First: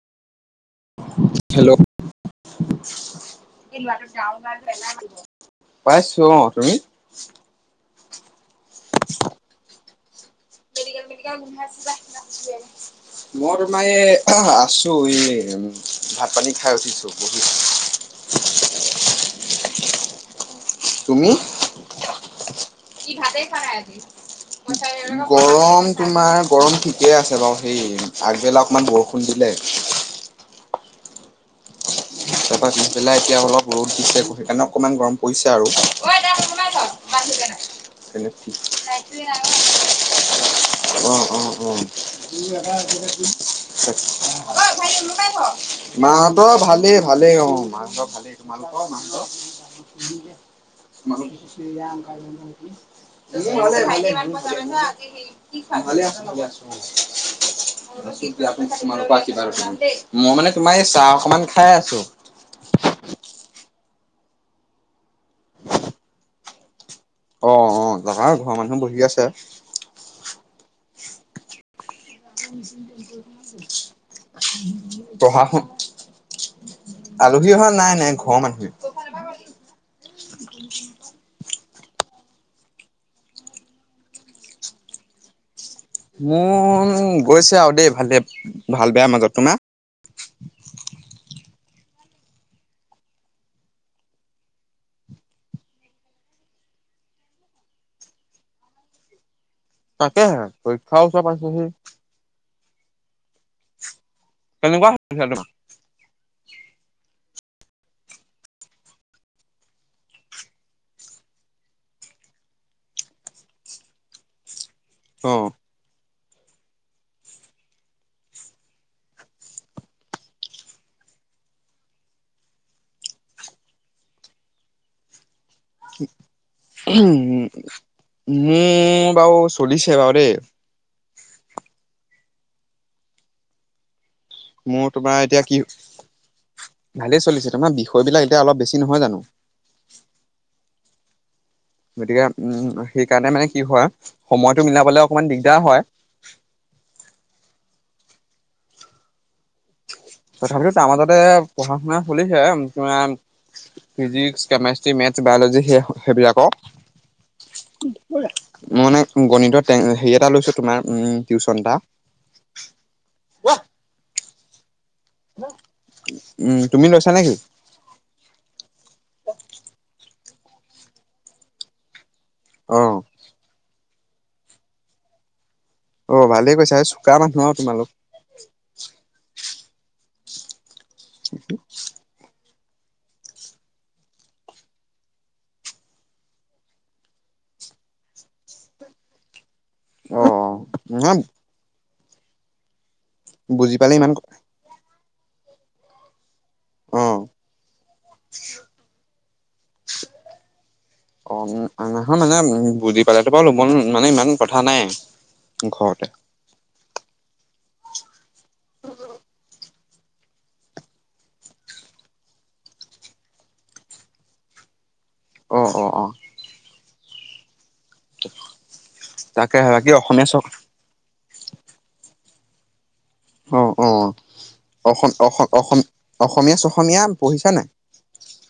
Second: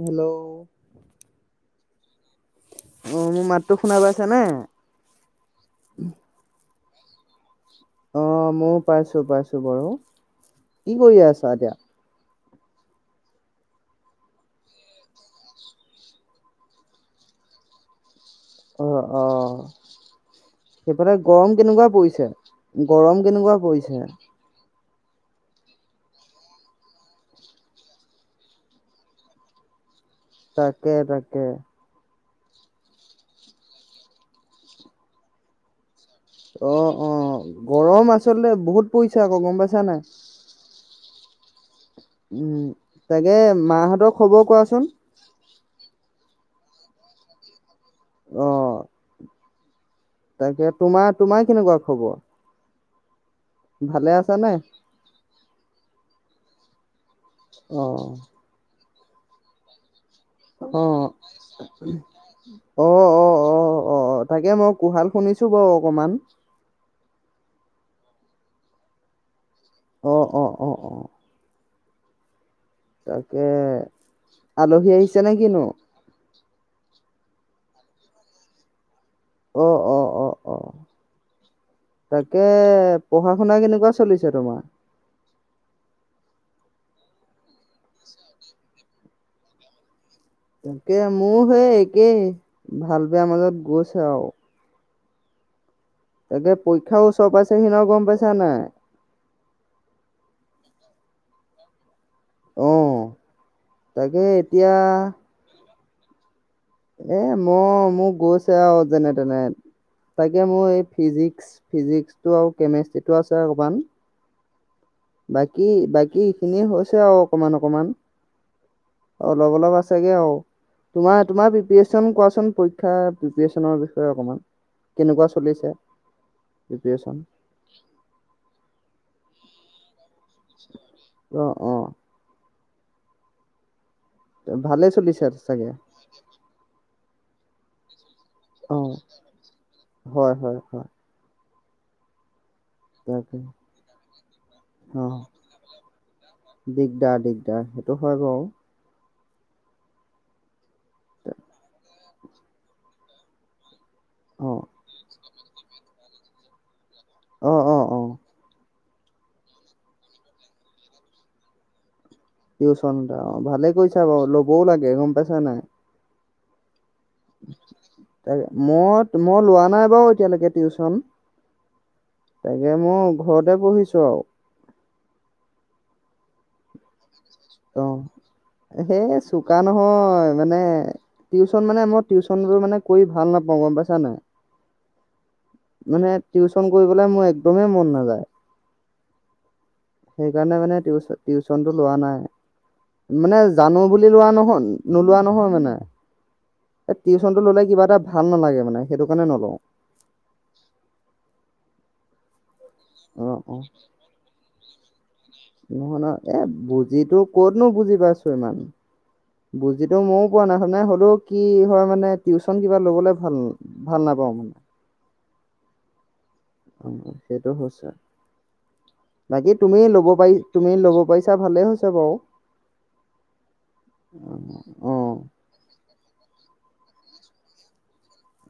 Hello hello মোৰ মাতটো শুনা পাইছানে? পাইছো অ তুমি [unintelligible] অ ময়ো পাইছো পাইছো বাঈ কি কৰি আ আছা এতিয়া মই তোমাৰ এই আছো এই উম ভাত পানী খাই উঠিছো বহিছো অ অ সেইফালে তুমি গৰম কেনেকোৱা পৰিছে গৰম কেনেকোৱা পৰিছে গৰম তোমাৰ গৰম ঠিকে আছে বাৰু। সেই আগবেলা অকমান বৰষুণ দিছিলে। তাকে, তাকে। তাৰপৰা পিছবেলাই এতিয়া অলপ ৰ'দ দিছে, সেইকাৰণে অকণমান গৰম পৰিছে আৰু। অ, অ গৰম আচলতে বহুত পৰিছে আকৌ গম পাইছানে নাই? অ, অ, অ। উম তাকে মাহঁতৰ খবৰ কোৱাচোন [unintelligible] মাহঁতৰ ভালেই। ভালেই অ মা ভালেই, অ তোমালোকৰ? তাকে তোমালোক তোমাৰ-তোমাৰ কেনেকুৱা খবৰ? মোৰ ভালে, ভালে। আছো। অ [unintelligible] [unintelligible] মই মানে তোমাৰ অ এই চাহ অকমান খাই আ অ, অ, অ। অ, তাকে মই কুহাল শুনিছো বাৰু অকমান। অ, অ। যাবা ঘৰৰ মানুহ বহি আছে। অ, অ, অ, অ। তাকে আলহী আহিছে নে পঢ়া শুন কিনো আলহী অহা নাই নাই ঘৰৰ মানুহে। অ, অ। অ, অ। তাকে পঢ়া শুনা কেনেকুৱা চলিছে তোমাৰ? মোৰ গৈছে আৰু দেই, ভালে ভাল বেয়া মাজত তোমাৰ? তাকে মোৰ সেই একেই ভাল বেয়া মাজত গৈছে আৰু। তাকে পৰীক্ষা ওচৰ পাইছে সি ন গম পাইছা নাই? তাকে হে পৰীক্ষাও উচৰ পাইছে হি। অ। তাকে এতিয়া কেনেকুৱা হৈছে তোমাৰ [inaudible] এ মই মোক গৈছে আৰু যেনে তেনে। তাকে মোৰ এই ফিজিক্স ফিজিক্সটো আৰু কেমেষ্ট্ৰিটো আছে অকমান। অ। বাকী বাকী কি এইখিনিয়ে হৈছে আৰু অকমান অকমান। অলপ, অলপ আছেগে আৰু। তোমাৰ, তোমাৰ প্ৰিপচন কোৱাচোন পৰীক্ষা প্ৰিপেৰেচনৰ বিষয়ে অকমান কেনেকুৱা চলিছে প্ৰিপেৰেচন মু বাও পুলিচ সেৱ দেই। অ' অ'। ভালেই মোৰ তোমাৰ চলিছে এতিয়া কি, চাগে ভালেই চলিছিল। তোমাৰ বিষয়বিলাক অ' হয় হয় হয়। [unintelligible] উম সেইকাৰণে তাকে মানে কি হয়? সময়টো মিলাবলে অ অকমান দিগদাৰ হয়। দফাগাঁও তথাপিতো তাৰ মাজতে পঢ়া-শুনা চলিছে। [unintelligible] ফিজিক্স, অ কেমেষ্ট্ৰ্ৰী, মেটছ বায়'লজী সেই, সেইবিলাকক। অ অ অ [unintelligible] মই মানে গণিতত হেৰি এটা লৈছোঁ, তোমাৰ টিউচন এটা। টিউচনটা, অ' ভালে কৈছা বাৰু। ল'বও লাগে গম পাইছা নাই? উম। তুমি লৈছা নেকি? মই - মই লোৱা নাই বাৰু! এতিয়ালৈকে টিউচন। তাকে অ মই ঘৰতে পঢ়িছো। [unintelligible] অ' ভালে কৈছা [unintelligible] তোমালোক অ' সে চু কা নহয় মানে! টিউচন মানে, মই টিউচন কৰি ভাল নাপাওঁ গম পাইছা নাই! মানে টিউচন কৰিবলৈ মোৰ একদমেই মন নাযায়। অ সেইকাৰণে মানে নহয় টি-টিউচনটো। লোৱা নাই। মানে বুজি জানো পালে ইমান বুলি লোৱা নহ'ল। নোলোৱা নহয় মানে! এ অ টিউচনটো ল'লে কিবা এটা ভাল নালাগে মানে। সেইটো কাৰণে নলওঁ। অ' নহয় মানে, উম বুজি অ পালেতো বাৰু অ [unintelligible] মানে ইমান কথা নাই। ঘৰতে নু বুজি পাইছো ইমান? বুজিতো ময়ো পোৱা নাই, নে হ'লেও কি হয় মানে, টিউচন কিবা ল'বলৈ ভাল, ভাল নাপাওঁ মই অ অ অ অ সেইটো হ বাকী তাকে তুমি ল'ব অসমীয়া পাৰি চক তুমি ল'ব পাৰিছ ছা ভালেই হৈছে বাৰু অ অ অ অসম অসম অসম অসমীয়া চ অসমীয়া পঢ়িছা নাই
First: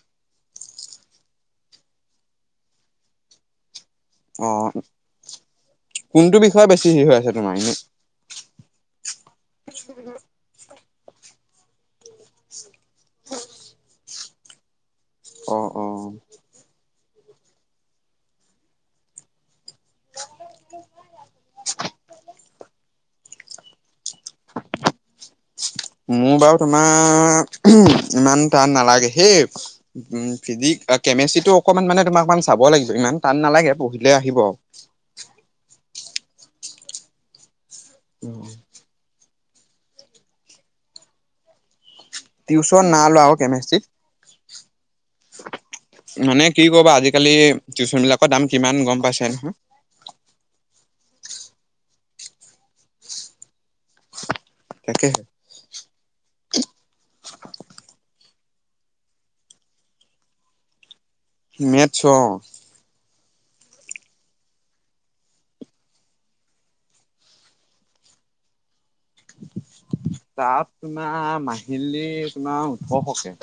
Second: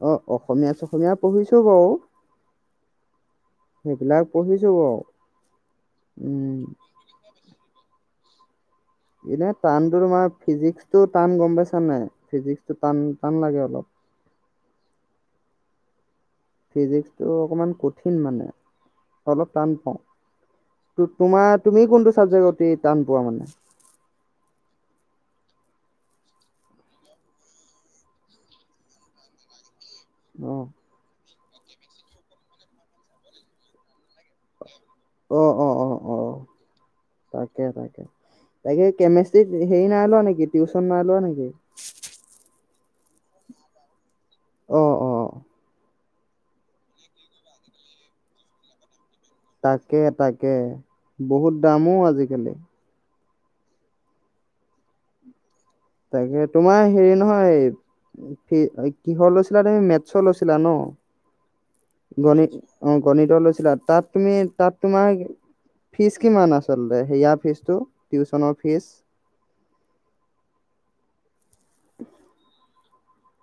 অ অসমীয়া ছসমীয়া পঢ়িছো বাৰু সেইবিলাক অ পঢ়িছো বাৰু। কোনটো উম বিষয়ে বেছি হেই হৈ আছে তোমাৰ এনে এনে টানতো তোমাৰ ফিজিক্স টো টান গম পাইছা নাই ফিজিক্স টো টান, টান লাগে অলপ অ অ ফিজিক্সটো অকমান কঠিন মানে অলপ টান পাওঁ তো তোমাৰ তুমি কোনটো চাবজেক্ট অতি টান পোৱা মানে মোৰ বাৰু তোমাৰ উমহ ইমান টান নালাগে হেই উম অ ফিজিক আ কেমেষ্ট্ৰি অকমান মানে তোমা অকমান চাব লাগিব ইমান টান নালাগে পঢ়িলে আহিব অ অ অ অ তাক কে তাকে তাকে কেমেচ টিত হেৰি নাই লোৱা নেকি টিউচন নাই লোৱা নেকি টিউচন না লোৱা অ কেমেষ্ট্ৰিত অ অ অ মানে কি কবা আজিকালি টিউচন বিলাকৰ দাম কিমান গম পাইছা তাকে তাকে বহুত দাম ও আজিকালি তাকেহে তাকে সেই কিহৰ লৈছিলা তুমি মেথছৰ লৈছিলা ন মেথছ অ অ গণিত লৈছিলা তাত তুমি তাত তোমাৰ ফিজ কিমান আচলতে সেয়া ফীজটো টিউচনৰ ফিজ তাত তোমাৰ মাহিলী তোমাৰ ওঠৰশকে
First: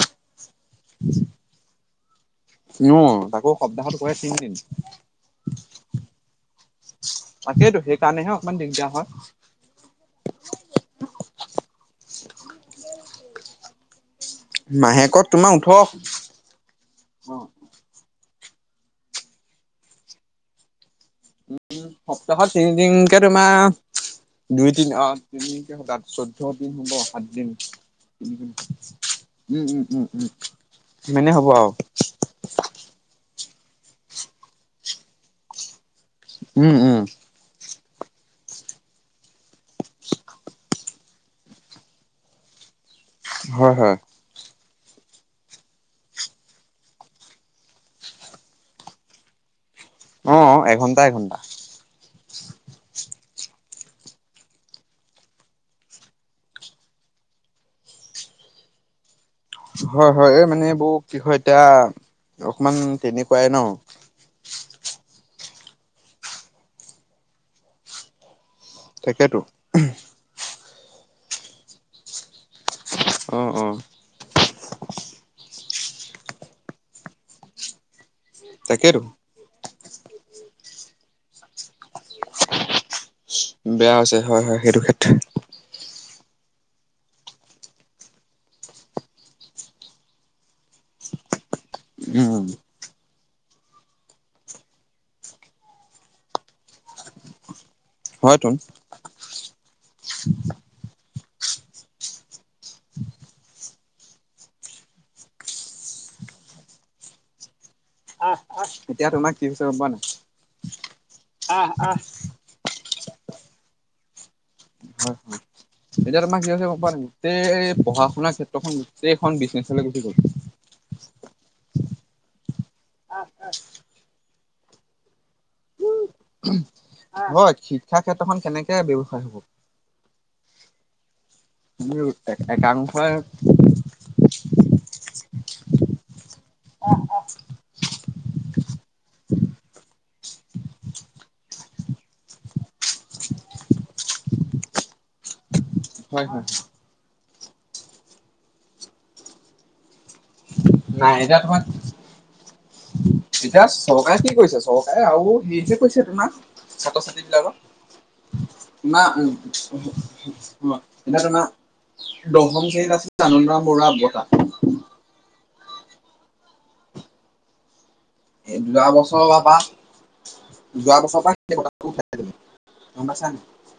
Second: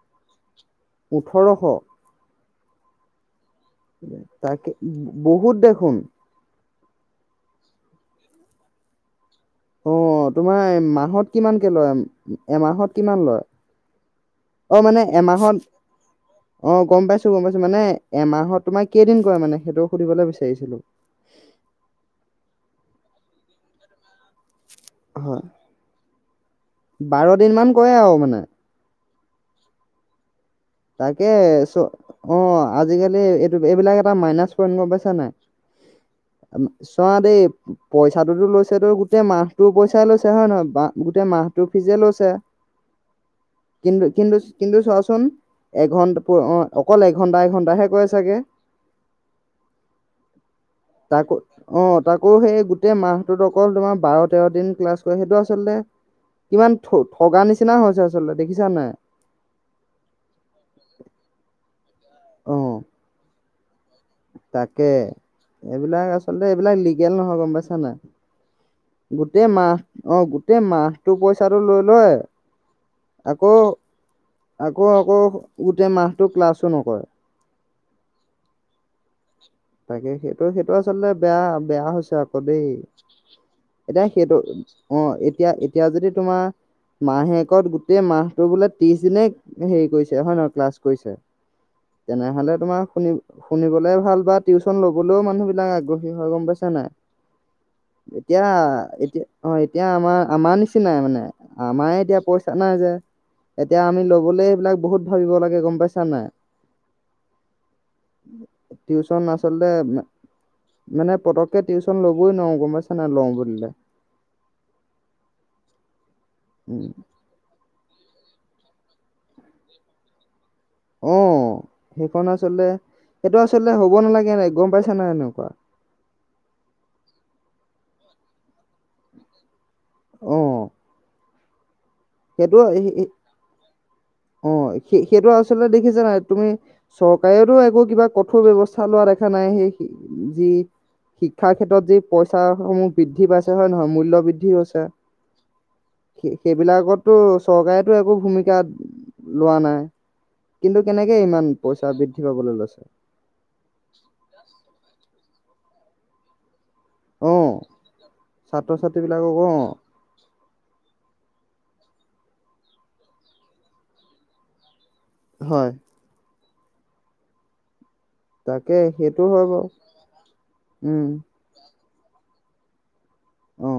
ওঠৰশ ন তাকো সপ্তাহত কৰে তিনদিন তাকে ব বহুত দেখোন তাকেটো সেইকাৰণেহে অকমান দিকদাৰ হয় অ তোমাৰ মাহত কিমানকে লয় এমাহত কিমান লয় অ মানে মাহেকত তোমাৰ এমাহত ওঠৰ অ অ গম পাইছোঁ গম পাইছোঁ মানে এমাহ তোমাৰ কেইদিন কৰে মানে সেইটো সুধিবলৈ বিচাৰিছিলো উম সপ্তাহত তিনিদিনকে তোমা দুই তিনি আহ হয় তিনি দিন চৌধ্য দিন হ'ব বাৰ সাতদিন দিন মান কৰে আৰু মানে তিনিদিন উম উম উম উম তাকে মানে হ'ব আৰু চ অ আজিকালি এইবিলাক এটা মাইনাচ পইণ্ট গম পাইছা নাই? উম উম চোৱা দেই। পইচাটোতো লৈছেতো গোটেই মাহটোৰ পইচাই লৈছে হয় নহয়? গোটেই মাহটোৰ ফিজে লৈছে। হয় হয় কিন্তু, কিন্তু কিন্তু চোৱাচোন এঘন্টা অ', অকল এঘন্টা-এঘন্টাহে কৰে চাগে? অ', এঘন্টা-এঘণ্টা। আকৌ সেই গোটেই মাহটোত অকল তোমাৰ বাৰ-তেৰ দিন ক্লাছ কৰে, সেইটো আচলতে কিমান ঠগা নিচিনা হৈছে আচলতে, দেখিছা নে? হয় হয়, এই মানে এইবোৰ কি হয় এতিয়া! অ অকমান তেনে কোৱাই ন? তাকে, এইবিলাক আচলতে, এইবিলাক লিগেল নহয় গম পাইছা নাই? তাকেতো গোটেই মাহ, অ' গো টেই মাহটো পইচাটো লৈ লয়। অ আকৌ, অ আকৌ- আকৌ গোটেই মাহটো ক্লাছো নকৰে। তাকেটো। তাকে সেইটো, সেইটো আচলতে বেয়া, বেয়া আকৌ দেই। বেয়া এতিয়া হৈছে সেইটো, হয় হয় ক্ষেত্ৰত অ' এতিয়া-এতিয়া যদি তোমাৰ, মাহেকত গোটেই মাহটো বোলে ত্ৰিশ দিনে, হেৰি কৰিছে হয় নহয়? ক্লাছ কৰিছে। উম তেনেহ'লে তোমাৰ শুনি শুনিবলে ভাল, বাট টিউচন ল'বলৈও মানুহবিলাক আগ্ৰহী হয়, গম পাইছা নাই? এতিয়া, হয়তোন এতিয়া অ' এতিয়া আমাৰ-আমাৰ নিচিনাই মানে! আমাৰে এতিয়া পইচা নাই যে, এতিয়া আমি ল'বলৈ সেইবিলাক বহুত ভাবিব লাগে গম পাইছা নাই? [unintelligible] এতিয়া [unintelligible] তোমাৰ কি হৈছে আচলতে, গম পোৱা নাই মানে পতককে টিউচন ল'বই নোৱাৰো গম পাইছা [unintelligible] লও বুলিলে হয় হয়। এতিয়া তোমাৰ কি হৈছে গম উম পোৱা নে? গোটেই পঢ়া-শুনাৰ ক্ষেত্ৰত [unintelligible] গোটেইখন বিজনেছলৈ গুচি গ'ল। অ', সেইখন আচলতে, সেইটো আচলতে হ'ব নালাগে ন গম পাইছে নাই এনেকুৱা! হয় শিক্ষা ক্ষেত্ৰখন কেনেকে ব্যৱসায় হ'ব? অ'। সেইটো, একাংশই অ' সেই-সেইটো আৰু দেখিছে নাই তুমি চৰকাৰেতো একো কিবা কঠোৰ ব্যৱস্থা লোৱা দেখা নাই সেই যি শিক্ষাৰ ক্ষেত্ৰত যি পইচা সমূহ বৃদ্ধি পাইছে হয় নহয় মূল্য় বৃদ্ধিছে হয় হয় স সেইবিলাকত চৰকাৰেতো একো ভূমিকা লোৱা নাই কিন্তু কেনেকে নাই এতিয়া ইমান তোমাৰ পইচা বৃদ্ধি পাবলৈ লৈছে এতিয়া চৰকাৰে কি কৰিছে চৰকাৰে আৰু। সেই যে পইছোটো ন ছাত্ৰ- ছাত্ৰী অ বিলাকৰ ছাত্ৰ ছাত্ৰী তোমাৰ বিলাকক অ এতিয়া তোমাৰ দশম শ্ৰেণীত আছিল আনন্দ বৰুৱাৰ হয এই তাকে যোৱা সেইটো বছৰৰ হয় পৰা বাৰু যোৱা উম বছৰৰ পৰা উঠাই তুমি তব চান। অ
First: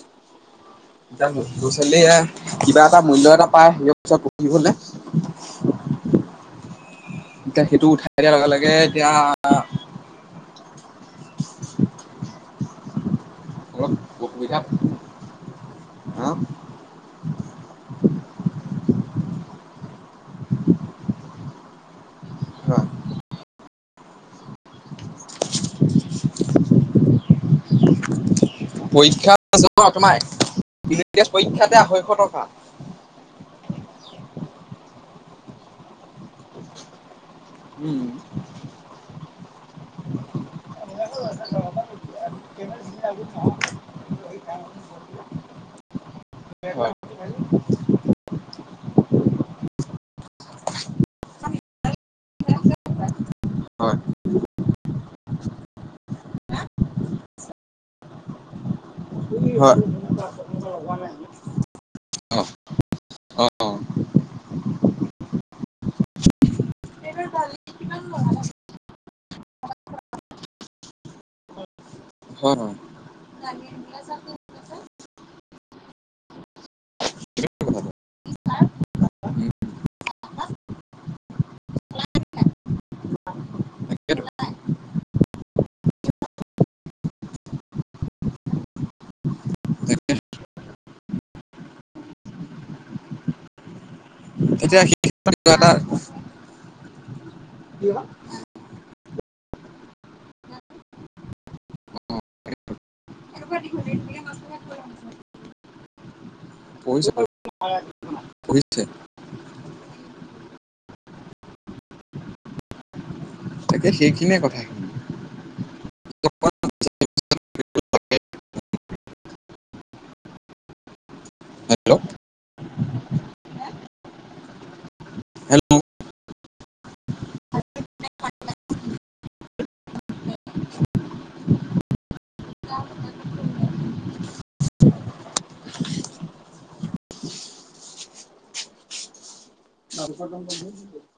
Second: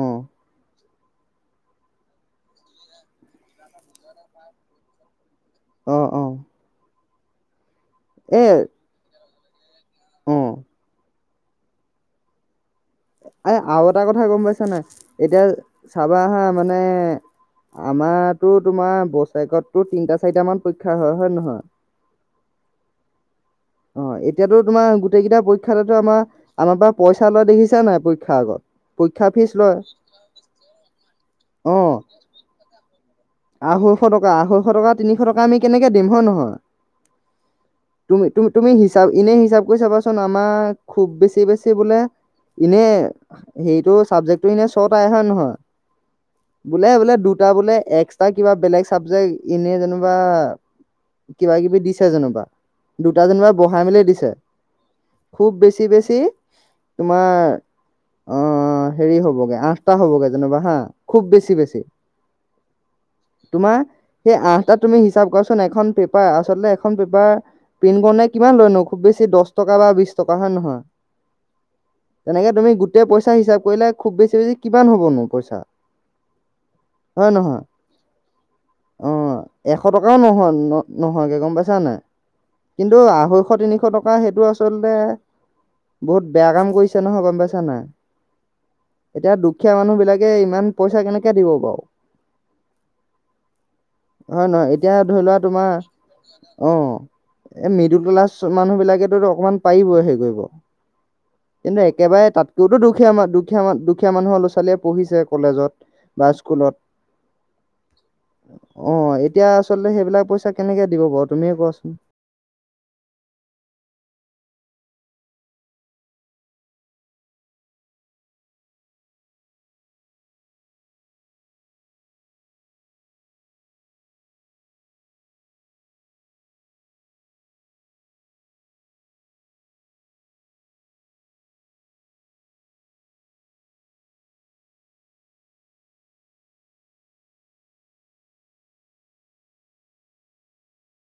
অ ল'ৰা ছোৱালীয়ে কিবা এটা মূল্য এটা পায় সেইবোৰত পঢ়িবলৈ আঁহ অঁ। এতিয়া সেইটো উঠাই দিয়াৰ লগে লগে এতিয়া। অঁ আহঁ এ আৰু এটা অলপ কথা গম অসুবিধা পাইছ নে এতিয়া চাবা হয়। আহা মানে আমাৰো তোমাৰ বচৰেকতো তিনিটা চাৰিটামান পৰীক্ষা হয় হয় নহয়। হ [inaudible] অঁ এতিয়াতো তোমাৰ গোটেই কেইটা পৰীক্ষা আমাৰ আমাৰ পৰা পইচা লয় দেখিছে নাই পৰীক্ষাৰ আগত পৰীক্ষা ফিজ লয় তোমাৰ অ পৰীক্ষাতে আঢ়ৈশ টকা আঢ়ৈশ টকা আঢৈশ টকা তিনিশ টকা আমি কেনেকে দিম হয় নহয়। উম তুমি হিচাপ এনে হিচাপ কৰি চাবাচোন আমাৰ খুব বেছি বেছি বোলে এনে হেৰিটো চাবজেক্টটো এনে শট আ হয়ে নহয়। হয় বোলে বোলে। দুটা বোলে এক্স তটা কিবা বেলেগ চাবজেক্ট এনে যেনোবা কিবাাকিবি দিছে যেনোবা দুটা যেনিবা বঢ়াই মেলি হয় দিছে খুব বেছি বেছি তোমাৰ। হেৰি হ'বগে আঠটা হয় হ'বগে যেনিবা হা খুব বেছি বেছি অ অ তোমাৰ সেই আঠটা তুমি হিচাপ কৰাচোন এখন পেপাৰ আচলতে এখন পেপাৰ প্ৰিন্ট কৰ নে কিমান লয়নো খুব বেছি দহ টকা বা বিশ টকা হয় নহয় হয় তেনেকে হয় তুমি গোটেই পইচাঁ হিচাপ কৰিলে খুব বেছি বেছি কিমান হ'বনো পইচাঁ হয় নহয়। অঁ এশ টকাওঁ নহয় ন নহয়গে গম পাইছা নাই কিন্তু ন্ত আহো এশ তিনিশ টকা সেইটো আচলতে বহুত বেয়া কাম কৰিছে নহয় গম পাইছা নাই এতিয়া দুখীয়া মানুহবিলাকে ইমান পইচা কেনেকৈ দিব বাৰু হয় নহয় এতিয়া সেই ধৰি এটা লোৱা তোমাৰ অ এ মৃদু তলা মানুহ বিলাকে অকণমান পাৰিবই হেৰি কৰিব কিন্তু একেবাৰে তাতকৈওতো দুখীয়া দুখীয়া দুখীয়া মানুহৰ ল'ৰা ছোৱালীয়ে পঢ়িছে কলেজত বা স্কুলত পঢ়িছে পঢ়িছে অ এতিয়া আচলতে সেইবিলাক পইচা কেনেকে দিব বাৰু তুমিয়ে কোৱাচোন তাকে সেইখিনিয়ে কথা হেল্ল' হেল্ল' চাৰ